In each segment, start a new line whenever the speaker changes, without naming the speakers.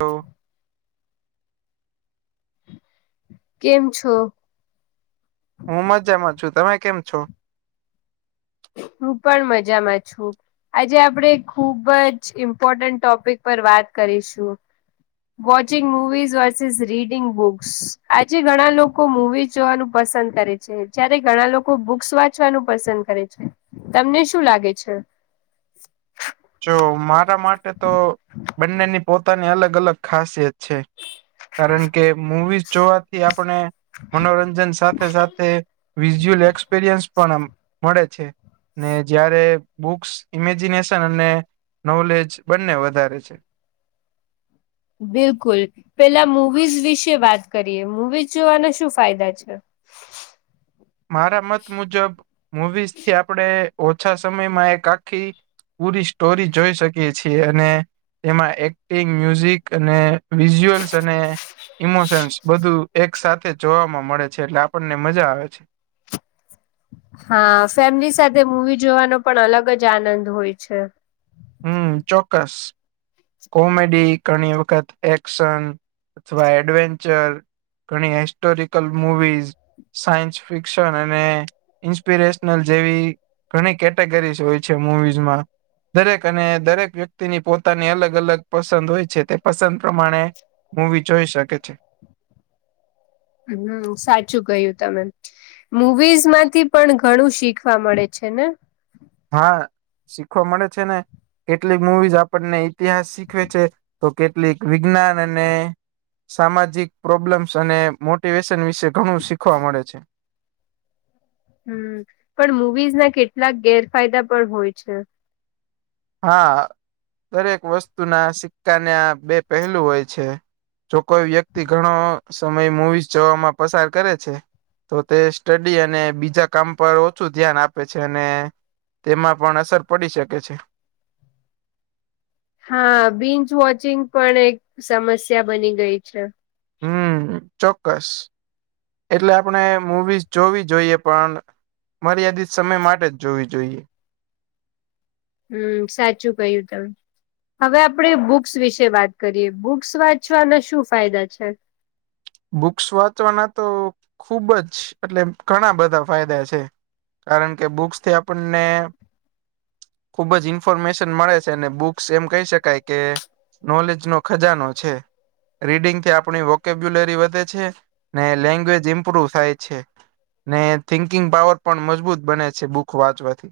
હું
કેમ છો?
હું મજામાં છું, તમે કેમ છો?
હું પણ મજામાં છું આજે આપણેે ખુબ જ ઇમ્પોર્ટન્ટ ટોપિક પર વાત કરીશું. Watching movies versus reading books આજે ઘણા લોકો મુવીઝ જોવા પસંદ કરે છે. જયારે ઘણા લોકો બુક્સ વાંચવાનું પસંદ તમને શું લાગે છે?
જો મારા માટે તો, બંનેની પોતાની અલગ અલગ ખાસિયત છે. કારણ કે મવીઝ જોવાથી આપણે મનોરંજન સાથે સાથે વિઝ્યુઅલ એક્સપિરિયન્સ પણ મળે છે. ને જયારે બુક્સ ઇમેજિનેશન અને નોલેજ બંને વધારે છે.
બિલકુલ. પહેલા મવીઝ વિશે વાત કરીએ. મવીઝ જોવાના શું ફાયદા છે?
મારા મત મુજબ મુવીઝથી, આપણે ઓછા સમયમાં એક આખી પૂરી સ્ટોરી જોઈ શકીએ છીએ અને તેમાં એક્ટિંગ મ્યુઝિક અને વિઝુઅલ્સ અને ઇમોશન્સ બધું એક સાથેથે જોવાવામાં મળે છે. એટલે આપણને મજા આવે છે.
હા, ફેમિલી સાથે મૂવી જોવાનો પણ અલગ જ આનંદ હોય છે.
હમ. ચોક્કસ. કોમેડી, ઘણી વખત એક્શન અથવા એડવેન્ચર ઘણી હિસ્ટોરિકલ મૂવીઝ સાયન્સ ફિક્શન અને ઇન્સ્પિરેશનલ જેવી ઘણી કેટેગરીઝ હોય છે મુવીઝમાં. દરેક અને દરેક વ્યક્તિની પોતાની અલગ અલગ અલગ પસંદ હોય છે. તે પસંદ પ્રમાણે મૂવી જોઈ શકે છે.
હમ. સાચું કહ્યું તમે? મુવીઝમાંથી પણ ઘણું શીખવા મળે છે ને.
હા, શીખવા મળે છે ને, કેટલીક મુવીઝ આપણને ઈતિહાસ શીખવે છે. તો કેટલીક વિજ્ઞાન અને સામાજિક પ્રોબ્લેમ્સ અને એ વ્યસન વિશે ઘણું શીખવા મળે છે.
હમ. પણ મુવીઝના કેટલાક ગેરફાયદા પણ હોય છે.
હા, દરેક વસ્તુના સિક્કાના બે પહેલું હોય છે. જો કોઈ વ્યક્તિ ઘણો સમય મૂવી જોવામાં પસાર કરે છે. તો તે સ્ટડી અને બીજા કામ પર ઓછું ધ્યાન આપે છે અને તેમાં પણ અસર પડી શકે છે.
હા, બીંચ વોચિંગ પણ એક સમસ્યા બની ગઈ છે્.
હમ. ચોક્કસ. એટલે આપણે મુવીઝ જોવી જોઈએ, પણ મર્યાદિત સમય માટે જ જોવી જોઈએ.
હમ. સાચું કહ્યું તમે? હવે, આપણે બુક્સ વિશે વાત કરીએ. બુક્સ વાંચવાના શું ફાયદા છે?
બુક્સ વાંચવાના તો ખુબ જ. એટલે ઘણા બધા ફાયદા છે. કારણ કે બુક્સથી આપણને ખુબ જ ઇન્ફોર્મેશન મળે છે અને બુક્સ એમ કહી શકાય કે નોલેજનો ખજાનો. છે રીડિંગથી આપણી વોકેબ ગેલેરી વધે છે. ને લેંગ્વેજ ઇમ્પ્રુવ થાય છે. ને થિંકિંગ પાવર પણ મજબૂત બને છે, બુક વાંચવાથી.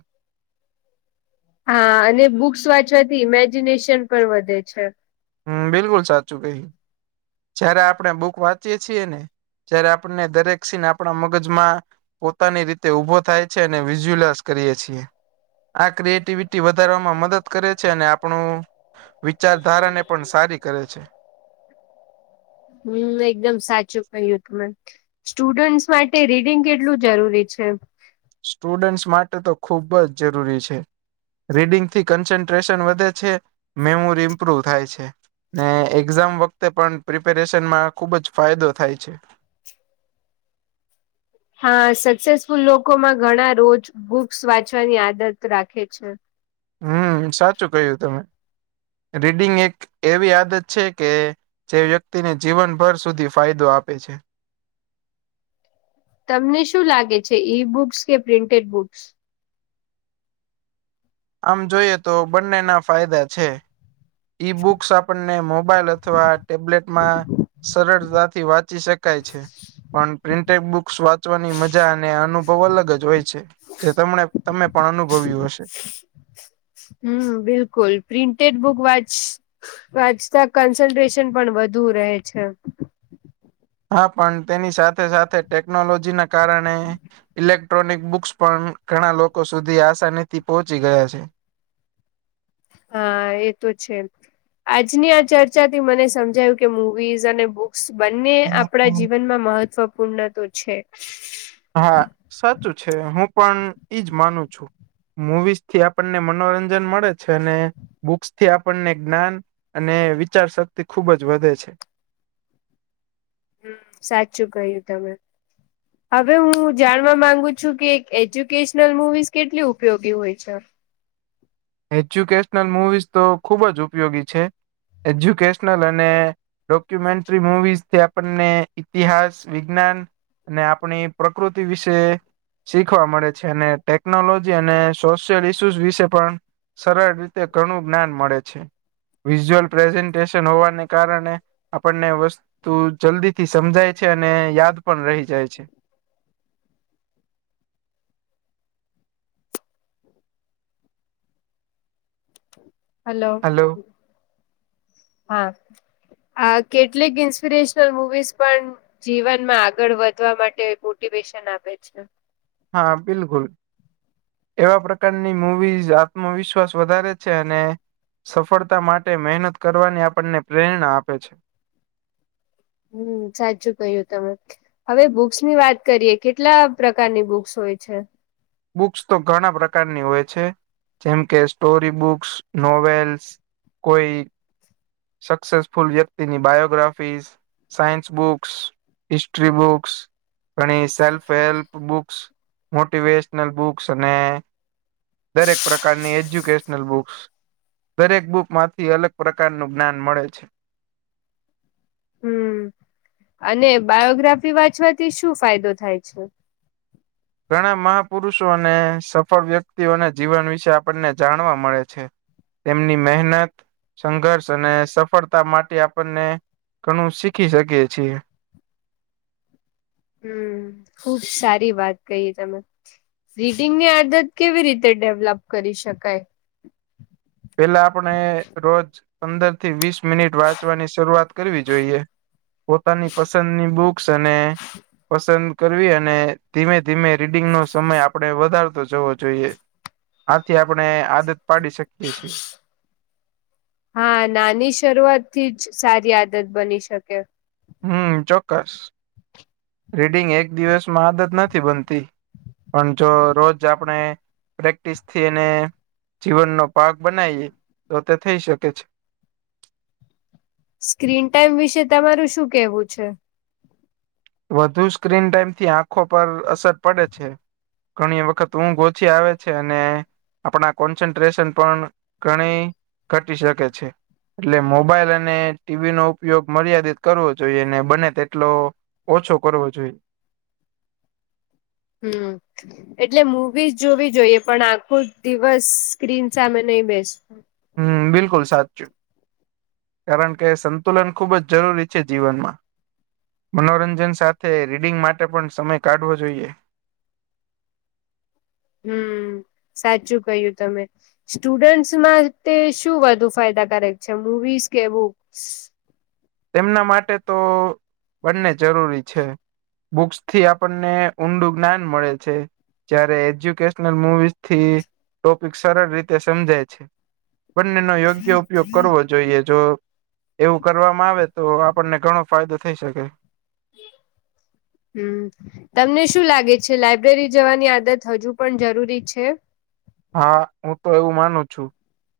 હા, અને બુક્સ વાંચવાથી ઇમેજિનેશન પણ વધે છે.
હમ. બિલકુલ સાચું કહ્યું.. જયારે આપણે બુક વાંચીએ છીએને, જયારે આપણને દરેક સીન આપણા મગજમાં પોતાની રીતે ઊભો થાય છે, અને વિસુયુલસ કરીએ છીએ. આ ક્રિએટિવિટી વધારવામાં મદદ કરે છે અને આપણું વિચારધારા ને પણ સારી કરે છે.
હમમ એકદમ સાચું કહ્યું તમે. સ્ટુડન્ટસ માટે રીડિંગ કેટલું જરૂરી છે?
સ્ટુડન્ટસ માટે તો ખુબ જ જરૂરી છે. રીડિંગ થી કન્સન્ટ્રેશન વધે છે, મેમોરી ઇમ્પ્રુવ થાય છે. ને એક્ઝામ વખતે પણ પ્રિપેરેશન માં ખુબ જ ફાયદો થાય છે.
હા સક્સેસફુલ લોકો માં ઘણા રોજ બુક્સ વાંચવાની આદત રાખે છે.
હમમ સાચું કહ્યું તમે. રીડિંગ એક એવી આદત છે કે જે વ્યક્તિને જીવનભર સુધી ફાયદો આપે છે.
તમને શું લાગે છે ઈ બુક્સ કે પ્રિન્ટેડ બુક્સ?
આમ જોઈએ તો બંનેના ફાયદા છે. ઈ બુક્સ આપણને મોબાઈલ અથવા ટેબ્લેટમાં સરળતાથી વાંચ વાંચી શકાય છે પણ પ્રિન્ટેડ બુક્સ વાંચવાની મજા અને અનુભવ અલગ જ હોય છે. જે તમને તમે પણ અનુભવ્યું હશે.
હમમ બિલકુલ પ્રિન્ટેડ બુક વાચ વાંચતા કન્સન્ટ્રેશન પણ વધુ રહે છે.
હા પણ તેની સાથે સાથે ટેકનોલોજીના કારણે ઇલેક્ટ્રોનિક બુક્સ પણ ઘણા લોકો સુધી આસાની થી પહોંચી ગયા છે.
હા એ તો છે. આજની આ ચર્ચાથી મને સમજાયું કે મૂવીઝ અને બુક્સ બંને આપણા જીવનમાં મહત્વપૂર્ણ તો છે.
હા સાચું છે હું પણ ઈ જ માનું છું. મુવીઝ થી આપણને મનોરંજન મળે છે અને બુક્સથી આપણને જ્ઞાન અને વિચારશક્તિ ખુબ જ વધે છે.
હમમ સાચું કહ્યું તમે.
[inaudible]
હવે હું જાણવા માંગુ છું, કે એજ્યુકેશનલ મુવીઝ કેટલી ઉપયોગી હોય છે?
એજ્યુકેશનલ મુવીઝ તો ખુબ જ ઉપયોગી છે. એજ્યુકેશનલ અને ડોક્યુમેન્ટ્રી મુવીઝથી આપણને ઈતિહાસ, વિજ્ઞાન ને આપણી પ્રકૃતિ વિશે શીખવા મળે છે અને ટેકનોલોજી અને સોશિયલ ઈસ્યુઝ વિશે પણ સરળ રીતે ઘણું જ્ઞાન મળે છે. વિઝ્યુઅલ પ્રેઝન્ટેશન હોવાને કારણે આપણને વસ્તુ જલ્દી થી સમજાય છે અને યાદ પણ રહી જાય છે.
હલો હા. આ કેટલીક ઇન્સ્પિરેશનલ મુવીઝ પણ જીવનમાં આગળ વધવા માટે મોટિવેશન આપે છે.
હા બિલકુલ. એવા પ્રકારની મૂવીઝ આત્મવિશ્વાસ વધારે છે અને સફળતા માટે મહેનત કરવાની આપણને પ્રેરણા આપે છે.
હમમ સાચું કહ્યું તમે. હવે બુક્સ ની વાત કરીએ. કેટલા પ્રકારની બુક્સ હોય છે?
બુક્સ તો ઘણા પ્રકારની હોય છે. જેમ કે સ્ટોરી બુક્સ, નોવેલ્સ. કોઈ સક્સેસફુલ વ્યક્તિની biographies science books, history books ઘણી self help books, motivational books અને દરેક પ્રકારની એજ્યુકેશનલ બુક્સ દરેક બુકમાંતી અલગ પ્રકારનું જ્ઞાન મળે છે.
હમ્મ અને બાયોગ્રાફી વાંચવાથી શું ફાયદો થાય છે?
ઘણા મહાપુરુષો અને સફળ વ્યક્તિઓના જીવન વિશે આપ અપને જાણવા મળે છે. તેમની મેહનત સંઘર્ષ અને સફળતા માટે આપનને ઘનું શીખી શકીએ છીએ.
હમ્મ ખુબ સારી વાત કઈ તમે. રીડીંગની આદત કેવી રીતે ડેવલપ કડી શકાય?
પેલા આપને રોજ પંદર થી વીસ મિનિટ વાંચવાની શરૂઆત કેરવી જોઈએ. પોતાની પસંની બુક્સ અને પસંદ કરવી અને ધીમે ધીમે રીડિંગ નો સમય આપડે વધારતો જવો જોઈએ આથી આપણને આદત પાડી શકીએ છે.
હા નાની શરૂઆત થી જ સારી આદત બની શકે.
હમ્મ ચોક્કસ રીડિંગ એક દિવસમાં આદત નથી બનતી. પણ જો રોજ આપણે પ્રેક્ટિસથી એને જીવન નો પાક બનાઈએ તો તે થઈ શકે છે.
સ્ક્રીન ટાઈમ વિશે તમારું શું કેહવું છે?
વધુ સ્ક્રીન ટાઈમથી આંખો પર અસર પડે છે. ઘણીએ વખત ઊંઘ ઓછી આવે છે અને આપડા કોન્સેન્ટ્રેશન પણ ઘણી ઘટી શકે છે. એટલે મોબાઈલ અને ટીવીનો ઉપયોગ મર્યાદિત કરવો જોઈએ ને બને તેટલો ઓછો કરવો જોઇ.
હમ્મ. એટલે મુવીઝ જોવી જોઈએ પણ આખો દિવસ સ સ્ક્રીન સામે નઇ બેસ
હમ્મ બિલકુલ સાચું. કારણ કે સંકુલન ખુબ જ જરૂરી છે જીવનમાં. મનોરંજન સાથે રીડિંગ માટે પણ સમય કાઢવો જોઈએ.
હમ્મ સાચું કહ્યું તમે. સ્ટુડન્ટ્સ ના માટે શું વધુ ફાયદાકારક છે મૂવીસ કે બુક્સ?
તેમના માટે તો બંને જરૂરી છે. બુક્સ થી આપનને ઊંડું જ્ઞાન મળે છે. જ્યારે એજ્યુકેશનલ મુવીઝથી ટોપિક સરળ રીતે સમજાય છે. બંનેનો યોગ્ય ઉપયોગ કરવો જોઈએ જો એવું કરવામ માં આવે તો આપણને ઘણો ફાયદો થેઈ શકે.
હમ્મ તમને શું લાગે છે લાયબ્રેરી જવાની આદત હજુ પણ જરૂરી છે?
હા હું તો એવું માનું છું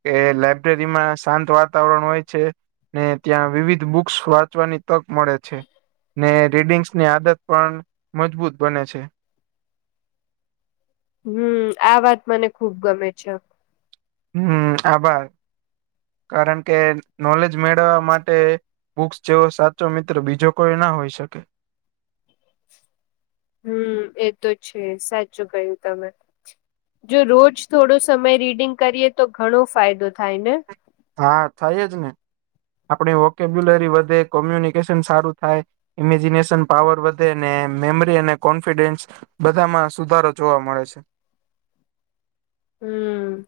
કે લાબ્રેરીમાં શાંત વાતાવરણ હોય છે. ને ત્યાં વિવિધ બુક્સ વાંચવાની તક મળે છે. ને રીડિંગ્સની આદત પણ મજબૂત બને છે.
હમ્મ આ વાત મને ખુબ ગમે છે.
હમ્મ આભાર કારણ કે નોલેજ મેડવવા માટે બુક્સ જેવો સાચો મિત્રો બીજો કોઈ ના હોય શકે.
હમ્મ એ તો છે સાચું કયું તમે. જો રોજ થોડો સમય રીડિંગ કરીએ તો ખણો ફાયદો થાય ને?
હા, થાય જ ને. આપણી વોકેબ્યુલરી વધે કોમ્યુનિકેશન સારું થાય. ઇમેજિનેશન પાવર વધે ને મેમરી અને કોન્ફિડન્સ બધામાં સુધારો જોવા મળે છે.
હમ્મ.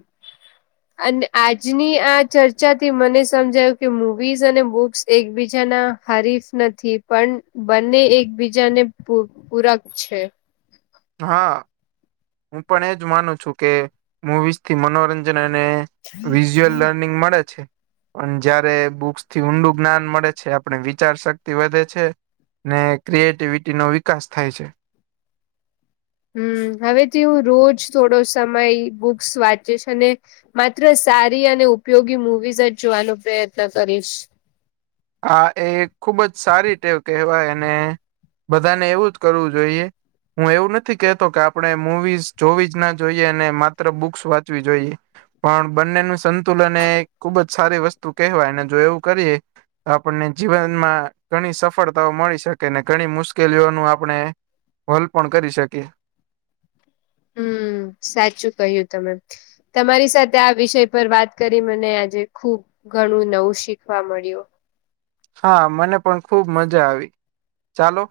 અને આજની આ ચર્ચાથી મને સમજાયું કે મુવીઝ અને બુક્સ એકબીજાના હરીફ નથી પણ બંને એકબીજાને પૂર-પૂરક છે.
હા હું પણ એજ માનું છું કે મૂવીઝથી મનોરંજન અને વિઝ્યુઅલ લર્નિંગ મળે છે. પણ જયારે બુક્સ થી ઊંડું જ્ઞાન મળે છે આપણે વિચાર શક્તિ વધે છે ને ક્રિએટિવિટી નો વિકાસ થાય છે.
હમ્મ, હવે તે હું રોજ થોડો સમય બુક્સ વાંચીશ અને માત્ર સારી અને ઉપયોગી મુવીઝ જ જોવાનો પ્રયત્ન કરીશ.
હા એ ખુબ જ સારી ટેવ કહેવાય અને બધાને એવું જ કરવું જોઈએ. હું એવું નથી કેહેતો કે આપણે મુવીઝ જોવી જ ના જોઈએ અને માત્ર બુક્સ વાંચવી જોઈએ. પણ બંનેનું સંતુલન એ ખુબ જ સારી વસ્તુ કહેવાયને જો એવું કરીએ તો આપણને જીવનમાં ઘણી સફળતાઓ મળી શકે અને ઘણી મુશ્કેલીઓનું આપણે હલ પણ કરી શકે.
હમ્મ, સાચું કહ્યું તમે. તમારી સાથે આ વિષય પર વાત કરી મને આજે ખુબ ઘણું નવું શીખવા મળ્યું.
હા મને પણ ખુબ મજા આવી. ચાલો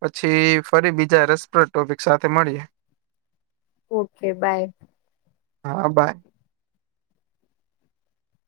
પછી ફરી બીજા રસપ્રદ ટોપિક સાથે મળીએ.
Okay bye.
હા બાય.